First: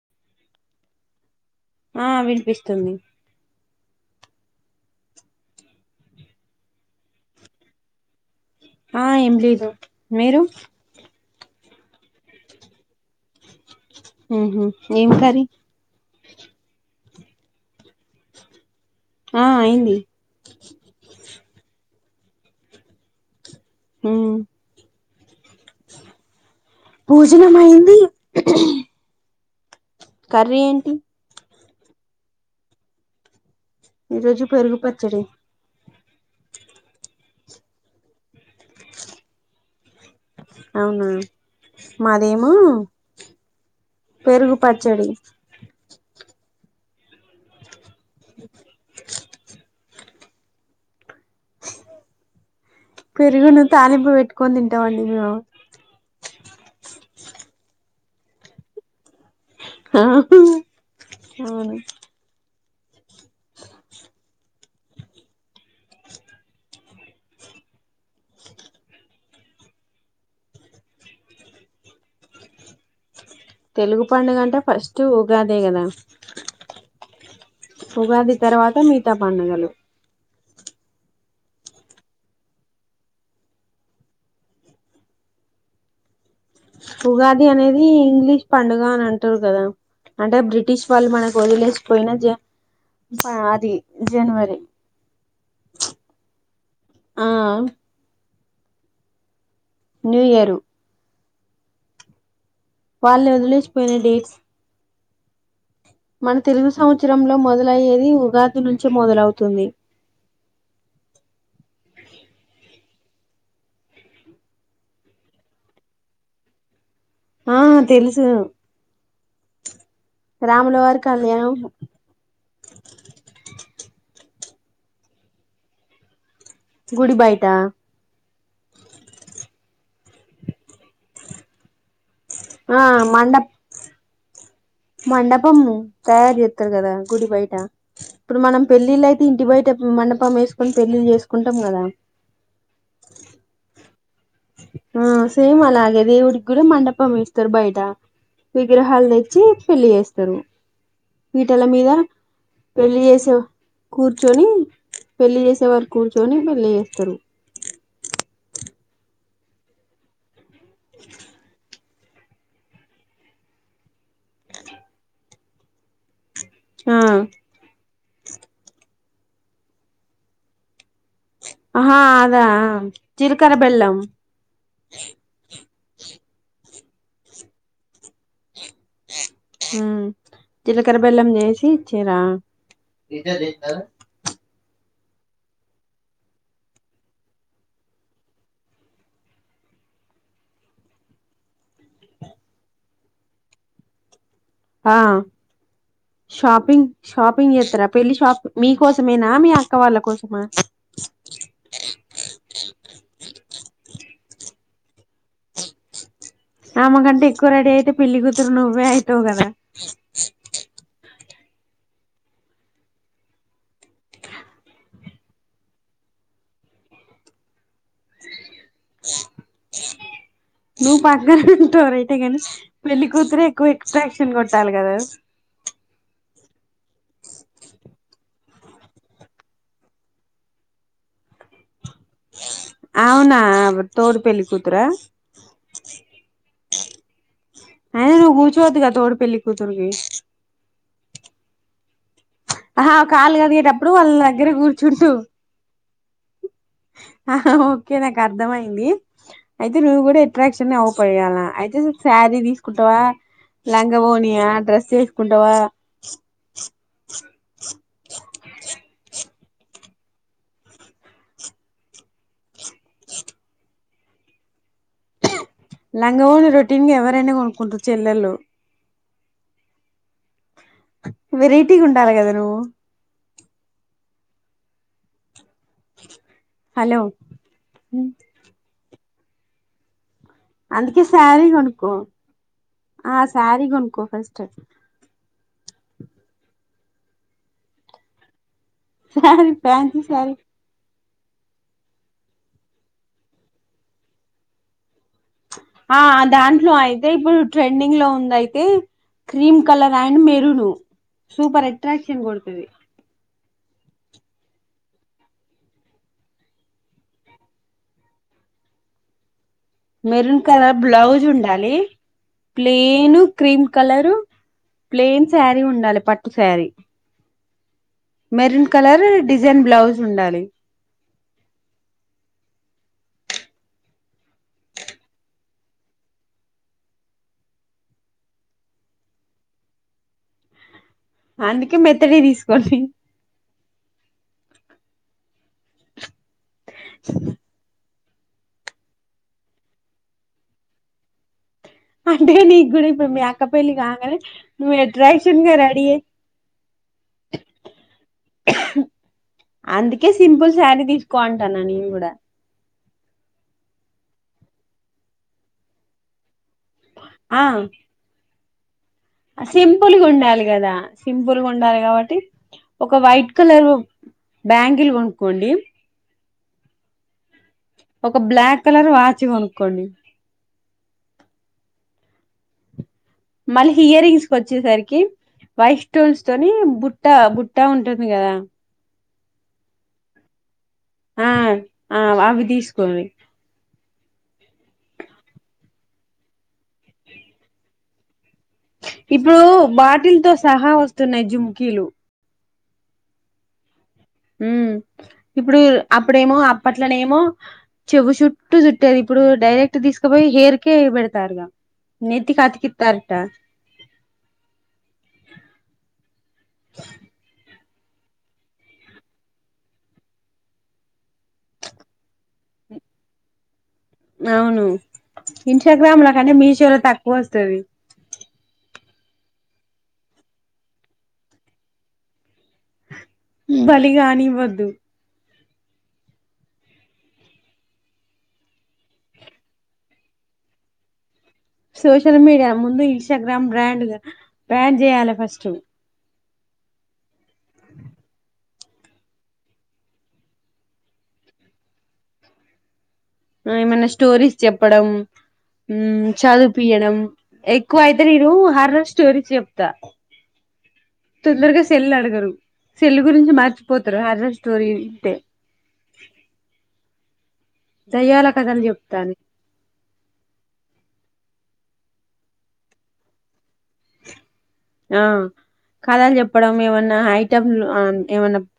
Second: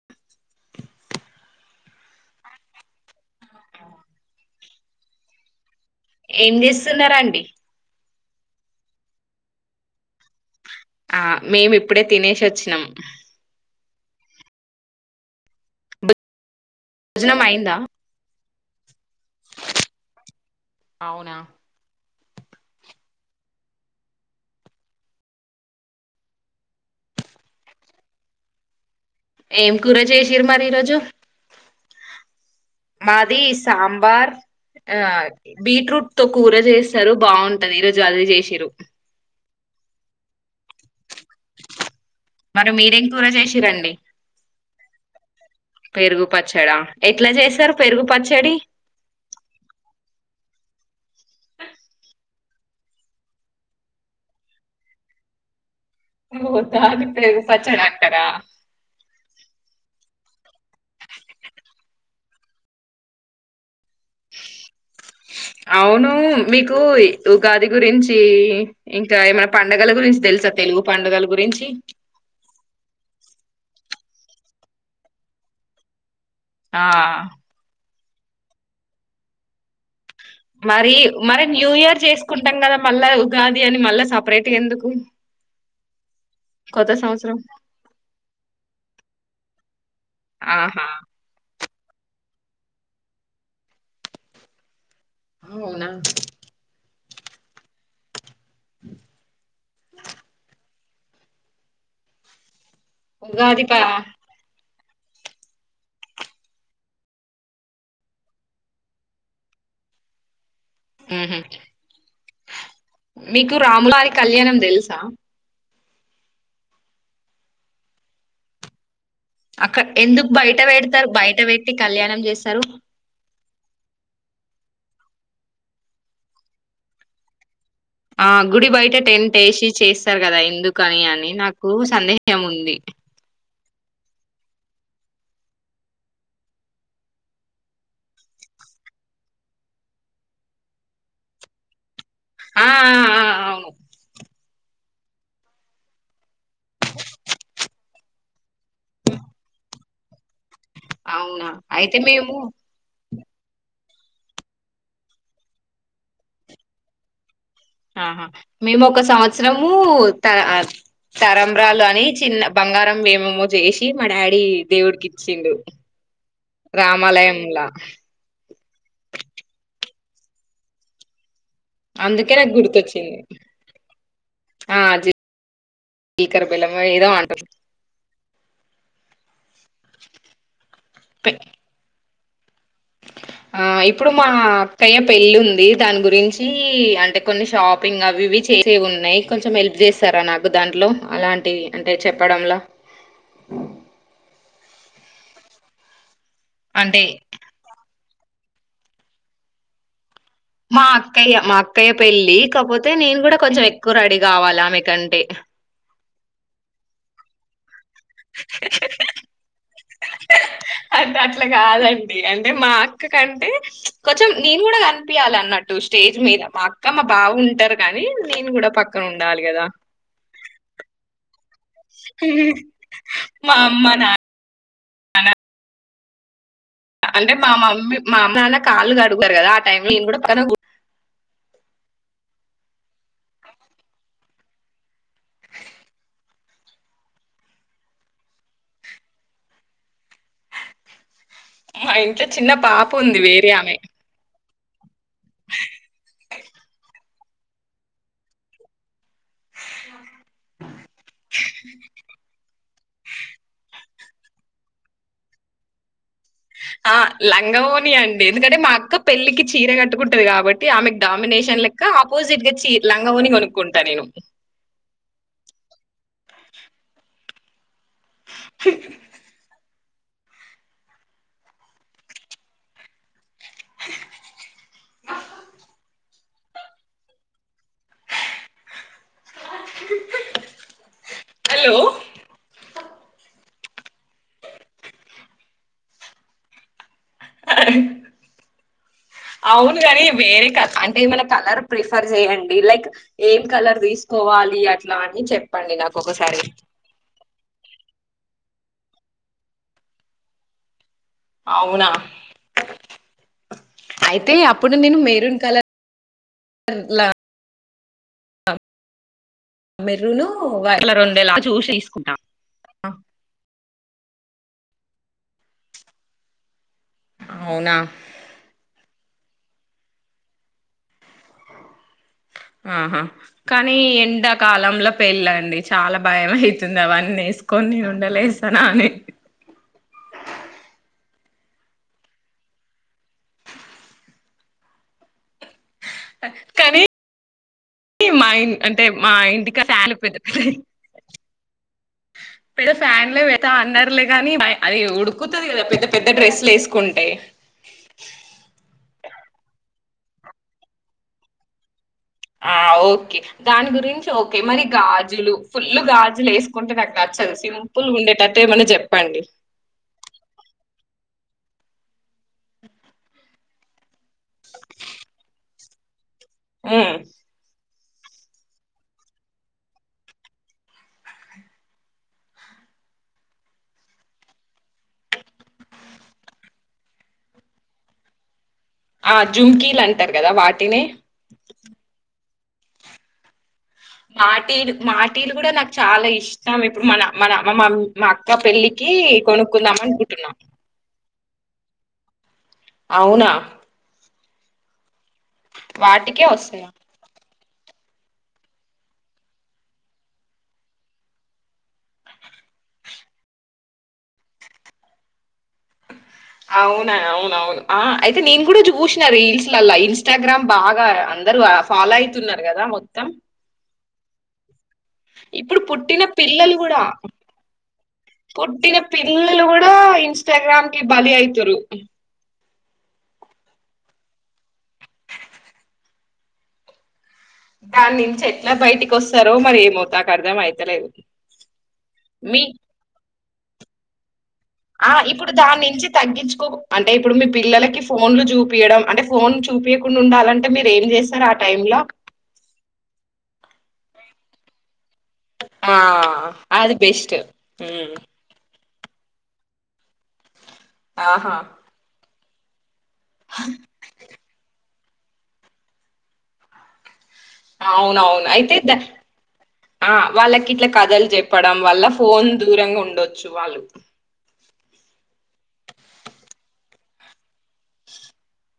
[unintelligible] ఆ వినిపిస్తుంది. ఏం చేస్తున్నారు అండి ఆ ఏం లేదు మీరు? ఆ మేము ఇప్పుడే తినేసి వచ్చినాం. ఉమ్ హ్మ్ ఏం కరి? భోజనం అయిందా? ఆ అయింది. అవునా? హ్మ్ భోజనం అయింది ఏం? కూర చేశిరు కర్రీ మరి ఏంటి ఈరోజు? మాది సా సాంబార్, ఈరోజు పెరుగు పచ్చడి ఆహ్ బీట్రూట్ తొ కూర చేస్తారు బాగుంటది, ఈరోజు అది చేసిరిరు స అవునా, మాదేమో మరి మీరేం కూర చేసిరండి పెరుగు పచ్చడి. పెరుగు పచ్చడా ఎట్లా చేస్తారు? పెరుగు పచ్చడి పెరుగును తాలింపు పెట్టుకొని తింటామండి మేము ఓహ్, దాన్ని పెరుగు పచ్చడి అంటారా? ఆహూ అవును. అవును మీకు ఉగాది గురించి ఇంకా ఏమైనా పండగల గురించి తెలుసా తెలుగు పండగల గురించి? తెలుగు పండుగ అంటే ఫస్ట్ ఉగాదే కదా ఆ ఉగాది తర్వాత మీితా పండుగలు మరి మరి న్యూ ఇయర్ చేసుకుంటాం కదా మళ్ళా ఉగాది అని మళ్ళా సపరేట్ ఎందుకు కొత్త సంవత్సరం ఉగాది అనేది ఇంగ్లీష్ పండుగ అని అంట కదా అంటే బ్రిటిష్ ఆహా వాళ్ళు మనకు వదిలే పోయినా జ అది జనవరి అవునా ఆ న్యూ ఇయరు వాళ్ళు ఉగాది పా వదిలేసిపోయిన డేట్స్ మన తెలుగు సంవత్సరంలో మొదలయ్యేది ఉగాది నుంచే మొదలవుతుంది ఉమ్ హ్మ్ మీకు రాములారి కళ్యాణం తెలుసా ఆ తెలుసు ఎందుకు బయట రాములవారి పెడతారు బయట కళ్యాణం పెట్టి కళ్యాణం చేస్తారు గుడి బాయిటా ఆ గుడి బయట టెంట్ వేసి చేస్తారు కదా ఎందుక అని అని నాకు సందే ఆ మండప్ మండపం తయారు చేస్తారు కదా గుడి బయట ఇప్పుడు మనం పెళ్ళిళ్ళయితే ఇంటి బయట మండపం వేసుకొని పెళ్ళిళ్ళ చేసుకుంటాం కదా ఆ ఆ ఆ అవును ఆ సేమ్ ఆలాగే దేవుడికి గుడ మండపమెస్తారు బయట విగ్రహాలు తెచ్చి పెళ్లి చేస్తారు అవునా పీటల మీద అయితే మేము పెళ్లి చేసి కూర్చొని పెళ్లి చేసే వారు కూర్చొని పెళ్లి చేస్తారు ఆహా మేము ఒక సంవత్సరము త తరమ్రాలు అని చిన్న బంగారం ఏమేమో చేసి మా డాడీ దేవుడికి ఇచ్చిండు ఆ రామాలయమ్లా హా అందుకే అదా నాకు గుర్తొచ్చింది జిలకర బెల్లం మరేదో అంట హ జీలకర బెల్లం చేసి ఇచ్చిర్రా ఆ ఇప్పుడు మా అయ పెళ్ళి ఉంది దాని గురించి అంటే కొన్ని షాపింగ్ అవి ఇవి చేసే ఉన్నాయి కొంచెం హెల్ప్ చేస్తారా నాకు దాంట్లో అలాంటి అంటే చెప్పడంలా ఆ షాపింగ్ అంటే షాపింగ్ జెత్తర పెళ్ళి షాప్ మీకోసమేనా మీ అక్క వాళ్ళ కోస్ మా అక్కయ్య మా అక్కయ్య పెళ్ళి కాపోతే నేను కూడా కొంచెం ఎక్కువ రెడీ కావాలా ఆమెకంటే ఆమె గంటే ఎక్కువ రెడీ అయితే పెళ్లిగుతురు నవ్వే అయ్యితావ్ గదా అంటే అట్లా కాదండి అంటే మా అక్క కంటే కొంచెం నేను కూడా కనిపియ్యలా అన్నట్టు స్టేజ్ మీద మా అక్క మా బావ ఉంటారు కానీ నేను కూడా పక్కన ఉండాలి గదా ను పా మీరు ఉంటరూ రైటె పెళ్లి కూతురే మా ఎక్కువ అమ్మ నాన్న ఎక్స్ట్రాక్షన్ కొట్టాలి గదా అంటే మా మమ్మీ మా అమ్మ నాన్న కాళ్ళు గడుగుతారు కదా ఆ టైమ్ లో నేను కూడా పక్కన కూర్ అవునా తోడి పెళ్ళి కూతురా అయ్యిన నవ్వు కూర్చోవద్దుగా తోడి పెళ్ళికూతురు వి మైన్ ఆహా కాలు గడిగేటప్పుడు వాళ్ళ దగ్గర కూర్చ్ చుంటూ ఆహా ఓకే నాకు అర్ధమయింది అయితే నువ్వు కూడా ఎట్రాక్షన్ అవ్వపోయాల అయితే శారీ తీసుకుంటావా లాంగ్ లంగా వోనియా డ్రెస్ వేసుకుంటావా ఆ లంగా వోని అండి ఎందుకంటే మా అక్క పెళ్ళికి చీర కట్టుకుంటది కాబట్టి ఆమెకు డామినేషన్ లెక్క ఆపోజిట్ గా చీ లంగా వోని కొనుకుంట నేను లంగా వోని రోటీన్ గా ఎవరైనా కొనుకున్ చెల్లెలు వెరైటీ గా ఉండాలి గదా నువ్వు హలో హ్మ్ అందుకే సారి హలో కొనుక్కో ఆ సారి కొనుక్కో ఫస్ట్ శారీ అవును ఫ్యాన్సీ గానీ శారీ వేరే కా అంటే మన కలర్ ప్రిఫర్ చెయ్యండి లైక్ ఏ కలర్ తీసుకోవాలి అట్లా అని చెప్ ఆ దాంట్లో అయితే ఇప్పుడు ట్రెండింగ్ లో ఉన్నాయ్ ఏయ్ cream colour and maroon super అవునా ఎట్రాక్షన్ గోడుతది అయితే అప్పుడు నేను మెరూన్ కలర్ ర్లా మెరూన్ మెరున్ కలర్ బ్లౌజ్ ఉండేలా చూసి ఉండాలి తీసుకుంటా plain cream colour plain sari ఉండాలి పట్టు సారీ అవునా మెరున్ కలర్ డిజైన్ బ్లౌజ్ ఉండాలి ఆహా కానీ ఎండాకాలంలో పెళ్ళండి చాలా భయం అయితుంది అవన్నీ ఎసుకొని ఉండలేస్తానా అని అందుకే మెత్తడి తీసుకోలి కానీ మా ఇ అంటే మా ఇంటికా ఫ్యాన్ పెద్ద పెద్ అంటే నీకు కూడా ఇప్పు మీ అక్క పెళ్ళి అన్నారులే కాగానే కానీ భయ- నువ్ అది ఎట్రాక్షన్ ఉడుకుతది గా కదా రెడీ పెద్ద అయ్యి పెద్ద డ్రెస్సులు వేసుకుంటే కె సింపుల్ సారీ తీసుకో అంటానా నేను కూడా ఆ ఓకే దాని గురించి ఓకే మరి గాజులు ఫుల్ గాజులు ఎస్ గుంటే నాకు నచ్చదు సింపుల్ గుండెటట్టు ఏమన్నా చెప్ అ సింపుల్గా ఉండాలి కదా సింపుల్ గా ఉండాలి కాబట్టి ఒక వైట్ కలరు బ్యాంగల్ గోనుకోండి మ్మ్ ఒక బ్లాక్ కలర్ వాచ్ గొనుక్కోండి మళ్ళీ ఇయర్ రింగ్స్ వచ్చేసరికి వైట్ స్టోన్స్ తోని బుట్ట బుట్ట ఉంటుంది కదా ఆ జుంకీలు అంటారు కదా వాటినే ఆ ఆ అవి తీసుకోండి మాటీలు మాటీలు కూడా నాకు చాలా ఇష్టం ఇప్పుడు మన మన అమ్మ మా పెళ్ళికి ఇప్పుడు కొనుక్కుందాం వాటిల్తో అనుకుంటున్నాం సహా వస్తున్నాయి జుంకీలు అవునా ఊమ్ ఇప్పుడు వాటికే అప్పుడేమో వస్తాయా అప్పట్ల నేమో చెవు చుట్టూ చుట్టేది ఇప్పుడు డైరెక్ట్ తీసుకపోయి హెర్కే పెడతారుగా నెత్తి అతికితరిట అవునా అవునవును ఆ అయితే నేను కూడా చూసిన రీల్స్ లలా ఇన్స్టాగ్రామ్ బాగా అందరు ఫాలో అయితున్నారు కదా మొత్తం అవును ఇప్పుడు ఇన్స్టాగ్రామ్ పుట్టిన లో కానీ పిల్లలు మీషోలో కూడా తక్కువ వస్తది పుట్టిన పిల్లలు కూడా ఇన్స్టాగ్రామ్ కి బలి అయితురు బలిగాని ఇవ్వద్దు దాని నుంచి ఎట్లా బయటికి వస్తారో మరి ఏమవుతా నాకు అర్థం అయితలేదు సోషల్ మీ మీడియా ముందు ఇన్స్టాగ్రామ్ బ్రాండ్ గ ఆ ఇప్పుడు దాని నుంచి తగ్గించు అంటే ఇప్పుడు మీ పిల్లలకి ఫోన్లు చూ చూయడం అంటే ఫోన్ చూపియకుండా ఉండాలంటే మీరు ఏం చేస్తారు ఆ టైం లో ఏమైనా స్టోరీస్ చెప్పడం ఆ చదువు అది పియడం బెస్ట్ ఎక్కువ ఉమ్, అయితే నేను స్టోరీ చెప్తా ఆహా తొందరగా సెల్ అడగరు సెల్ గురించి మర్చిపోతారు హారర్ స్టోరీ [inaudible] అవునవును దయ్యాల అయితే కథలు చెప్తాను ఆ వాళ్ళకి ఇట్లా కథలు చెప్ప చెప్పడం వల్ల ఫోన్ దూరంగా ఉండొచ్చు వాళ్ళు ఆ కథాలు చెప్పడం ఏమన్నా హైట్ [unintelligible]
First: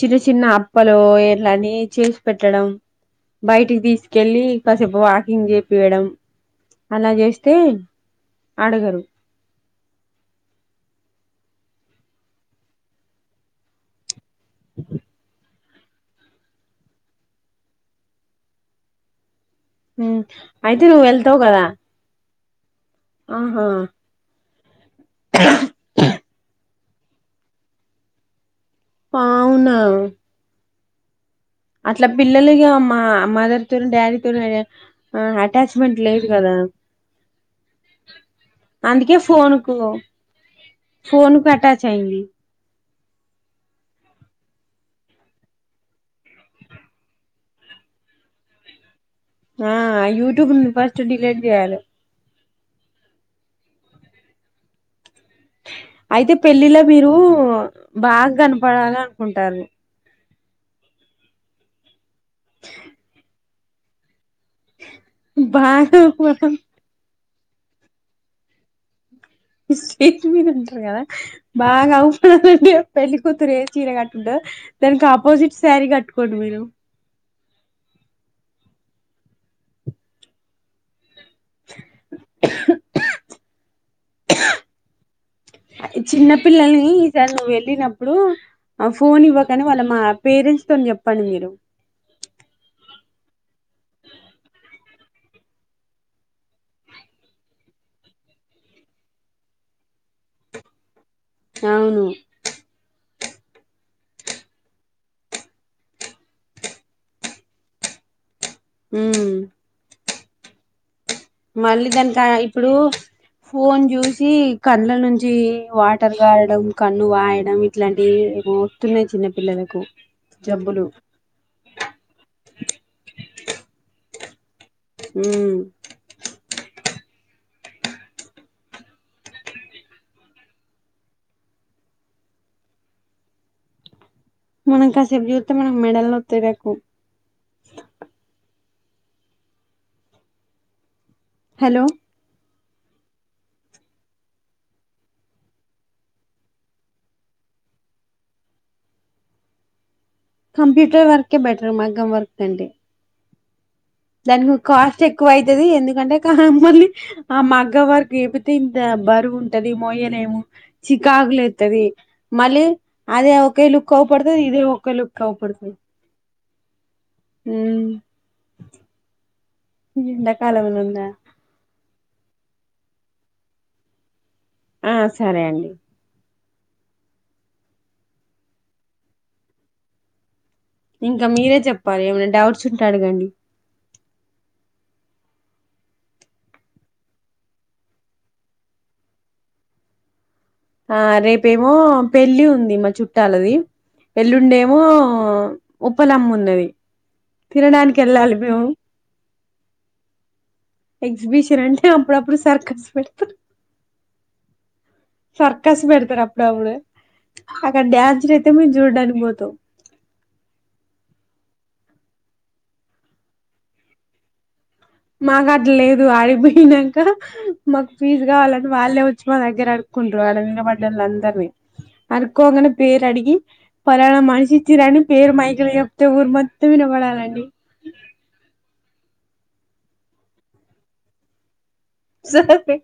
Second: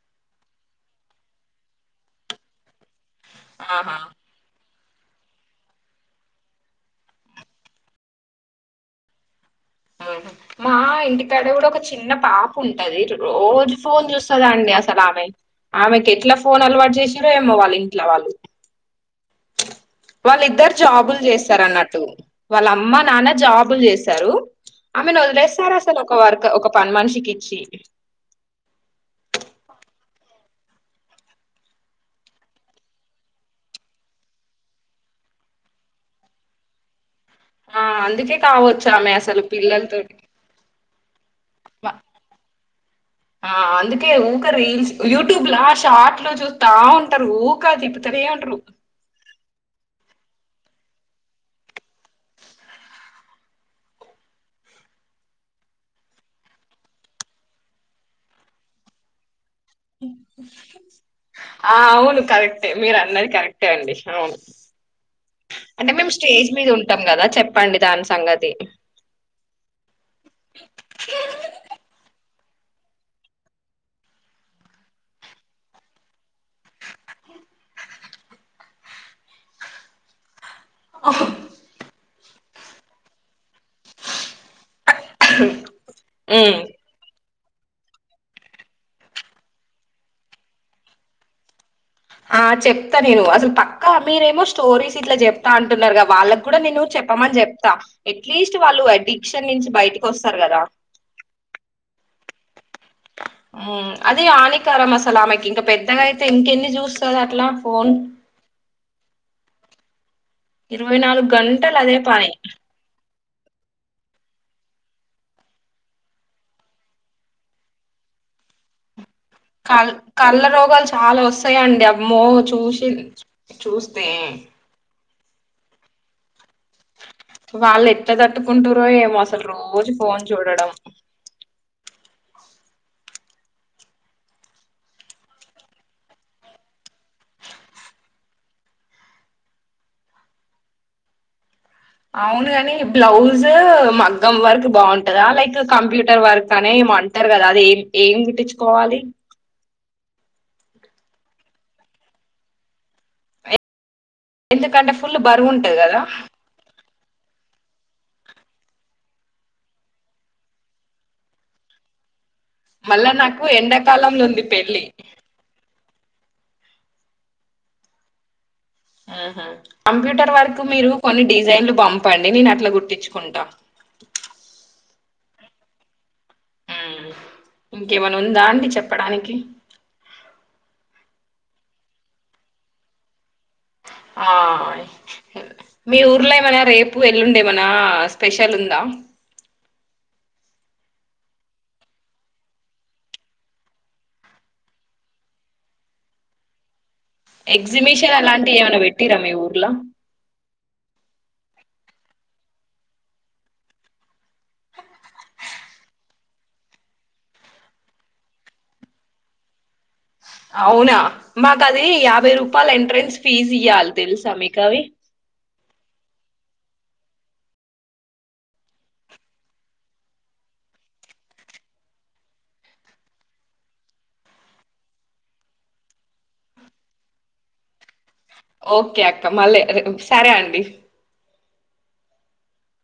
చిన్న చిన్న అప్పలు ఇలని చేసి పెట్టడం బయటికి ఆహా తీసుకెళ్లి కాసేపు వాకింగ్ చేపియడం అలా చేస్తే అడగరు మా ఇంటికాడ కూడా ఒక చిన్న పాప ఉంటది రోజు ఫోన్ చూస్త దండి అసలు ఆమె ఆమెకు ఎట్లా ఫోన్ అలవాటు చేసారో ఏమో వాళ్ళు ఇంట్లో వాళ్ళు మ్మ్ వాళ్ళిద్దరు అయితే నువ్వు జాబులు వెళ్తావు చేస్తారు కదా అన్నట్టు వాళ్ళ అమ్మ నాన్న ఆహా జాబులు చేసారు ఆమెను వదిలేరు అసలు ఒక వర్క్ పన్ మనుసికిచ్చి ఆవునా అట్లా పిల్లలుగా మా మదర్ తోరు డాడీతోర అటాచ్మెంట్ లేదు కదా ఆ అందుకే కావచ్చు ఆమె అందుకే అసలు ఫోన్కు పిల్లలతోటి ఫోన్కు అటచ్ వ- అయ్యంది ఆ అందుకే ఊక రీల్స్ యూట్యూబ్లా షార్ట్ లో చూస్తా ఉంటారు ఊకా తిప్పుతనే ఉంటారు ఆ యూట్యూబ్ ఫస్ట్ డిలీట్ చేయాలే అయితే పెళ్ళిళ మీరు బాగా కనపడాల అనుకుంటారు ఆ అవును కరెక్టే మీరు అన్నది కరెక్టే అండి అవును అంటే బాగా మేము స్టేజ్ మీద ఉంటాం కదా చెప్పండి దాని సంగతి స్టేజ్ మీద ఉంటారు కథ బాగా ంటే పెళ్లికతురే చీర కట్టుండ దానికి ఆపోజిట్ శారీ కట్టుకోండి మీరు ఆ [inaudible] చిన్న ఉమ్ పిల్లలని సార్ నువ్వు వెళ్ళినప్పుడు ఆ ఫోన్ ఇవ్వకని వాళ్ళ మా పేరెంట్స్ తో చెప్పండి మీరు ఆ చెప్తా నేను అసలు పక్కా మీరేమో స్టోరీస్ ఇట్లా చెప్తా అంటున్నారు కదా వాళ్ళకి కూడా నేను చెప్పమని చెప్తా ఎట్లీస్ట్ వాళ్ళు అడిక్షన్ నుంచి బయటకి వస్తారు కదా అవును అదే ఆనికారం మ అసాల ఆమెకి ఇంకా పెద్దగా అయితే ఇంకెన్ని చూస్తుది అట్లా ఫోన్ మ్మ్ ఇరు ఇరువై నాలుగు గంటలు అదే దానికా పనీ ఇప్పుడు ఫోన్ చూసి కళ్ల నుంచి వాటర్ కారడం కన్ను వాయడం ఇట్లాంటివి వస్తున్నాయి చిన్న పిల్లలకు కల్ కళ్ళ జబ్బులు రోగాలు చాలా వస్తాయిండి అమో చూసి చూ తే మ్మ్ వాళ్ళు ఎట్లా తట్టుకుంటారో ఏమో అసలు రోజు ఫోన్ చూడడం మనం కాసేపు చుతే మనకు మెడలు నోతయి హలో అవును ని బ్లౌజ్ మగ్గం వర్క్ బాగుంటదా లైక్ కంప్యూటర్ వర్క్ అనే ఏమో అంటారు కదా అది ఏం ఏం గుట్టించుకోవాలి కంప్యూటర్ వర్కే బెటర్ మగం వర్క్ కంటే దానికి ఎందుకంటే కాస్ట్ ఫుల్ ఎక్కువ బరువు అవుతుది ఉంటది కదా ఎందుకంటే కా మళ్ళీ ఆ మగ్గ వారికి చెపితే ఇంత బరువు ఉంటది మోయనే ఏమో చికాకులు లేతది మళ్ళీ మళ్ళా అదే నాకు ఒకే లుక్ అవ్వ ఎండాకాలంలో పడుతుంది ఉంది ఇదే పెళ్ళి ఒకే లుక్ అవ్వ పడుతది మ్మ్ ఆహా కంప్యూటర్ వర్క్ ఎండాకాలంలో మీరు ఉందా కొన్ని డిజైన్లు పంప చెప్పండి నేను అట్లా గుట్టించుకుంటా ఆ సరే అండి ఇంకేమనా ఉందా అండి చెప్పడానికి ఇంకా మీరే చెప్పాలి ఏమైనా డౌట్స్ ఉంటే అడగండి ఆ మీ ఊర్లో ఏమనా రేపు ఎల్లుండే ఏమనా స్పెషల్ ఉందా ఆ రేపేమో పెళ్లి ఉంది మా చుట్టాలది ఎల్లుండి ఉప్పలమ్ము ఉన్నది తినడానికి ఎగ్జిబిషన్ వెళ్ళాలి అలాంటివి మేము ఏమైనా పెట్టిరా మీ ఊరిల బీషనంటే అప్పుడుప్పుడు సర్కస్ పెడుతరు సర్కస్ పెడతారు అప్పుడప్పుడు అక్కడ డ్యాన్స్ర్ అయితే మేము చూడ్డానికి పోతాం అవునా మాకు అది యాభై రూపాయల ఎంట్రన్స్ ఫీజ్ ఇయ్యాలి తెలుసా మీకవి మాకు అట్ లేదు ఆడిపోయినాక మాకు ఫీజు కావాలంటని వాళ్ళే వచ్చి మా దగ్గర అడుకుంటారు అలా వినబడ్డళ్ళ అందరినీ అడుకోగానే పేరు అడిగి పలానా మనిషి తిరని పేరు మైకలు చెప్తే ఊరు మత్తం వినబడాలండి ఓకే అక్క మళ్ళీ సరే అండి సరే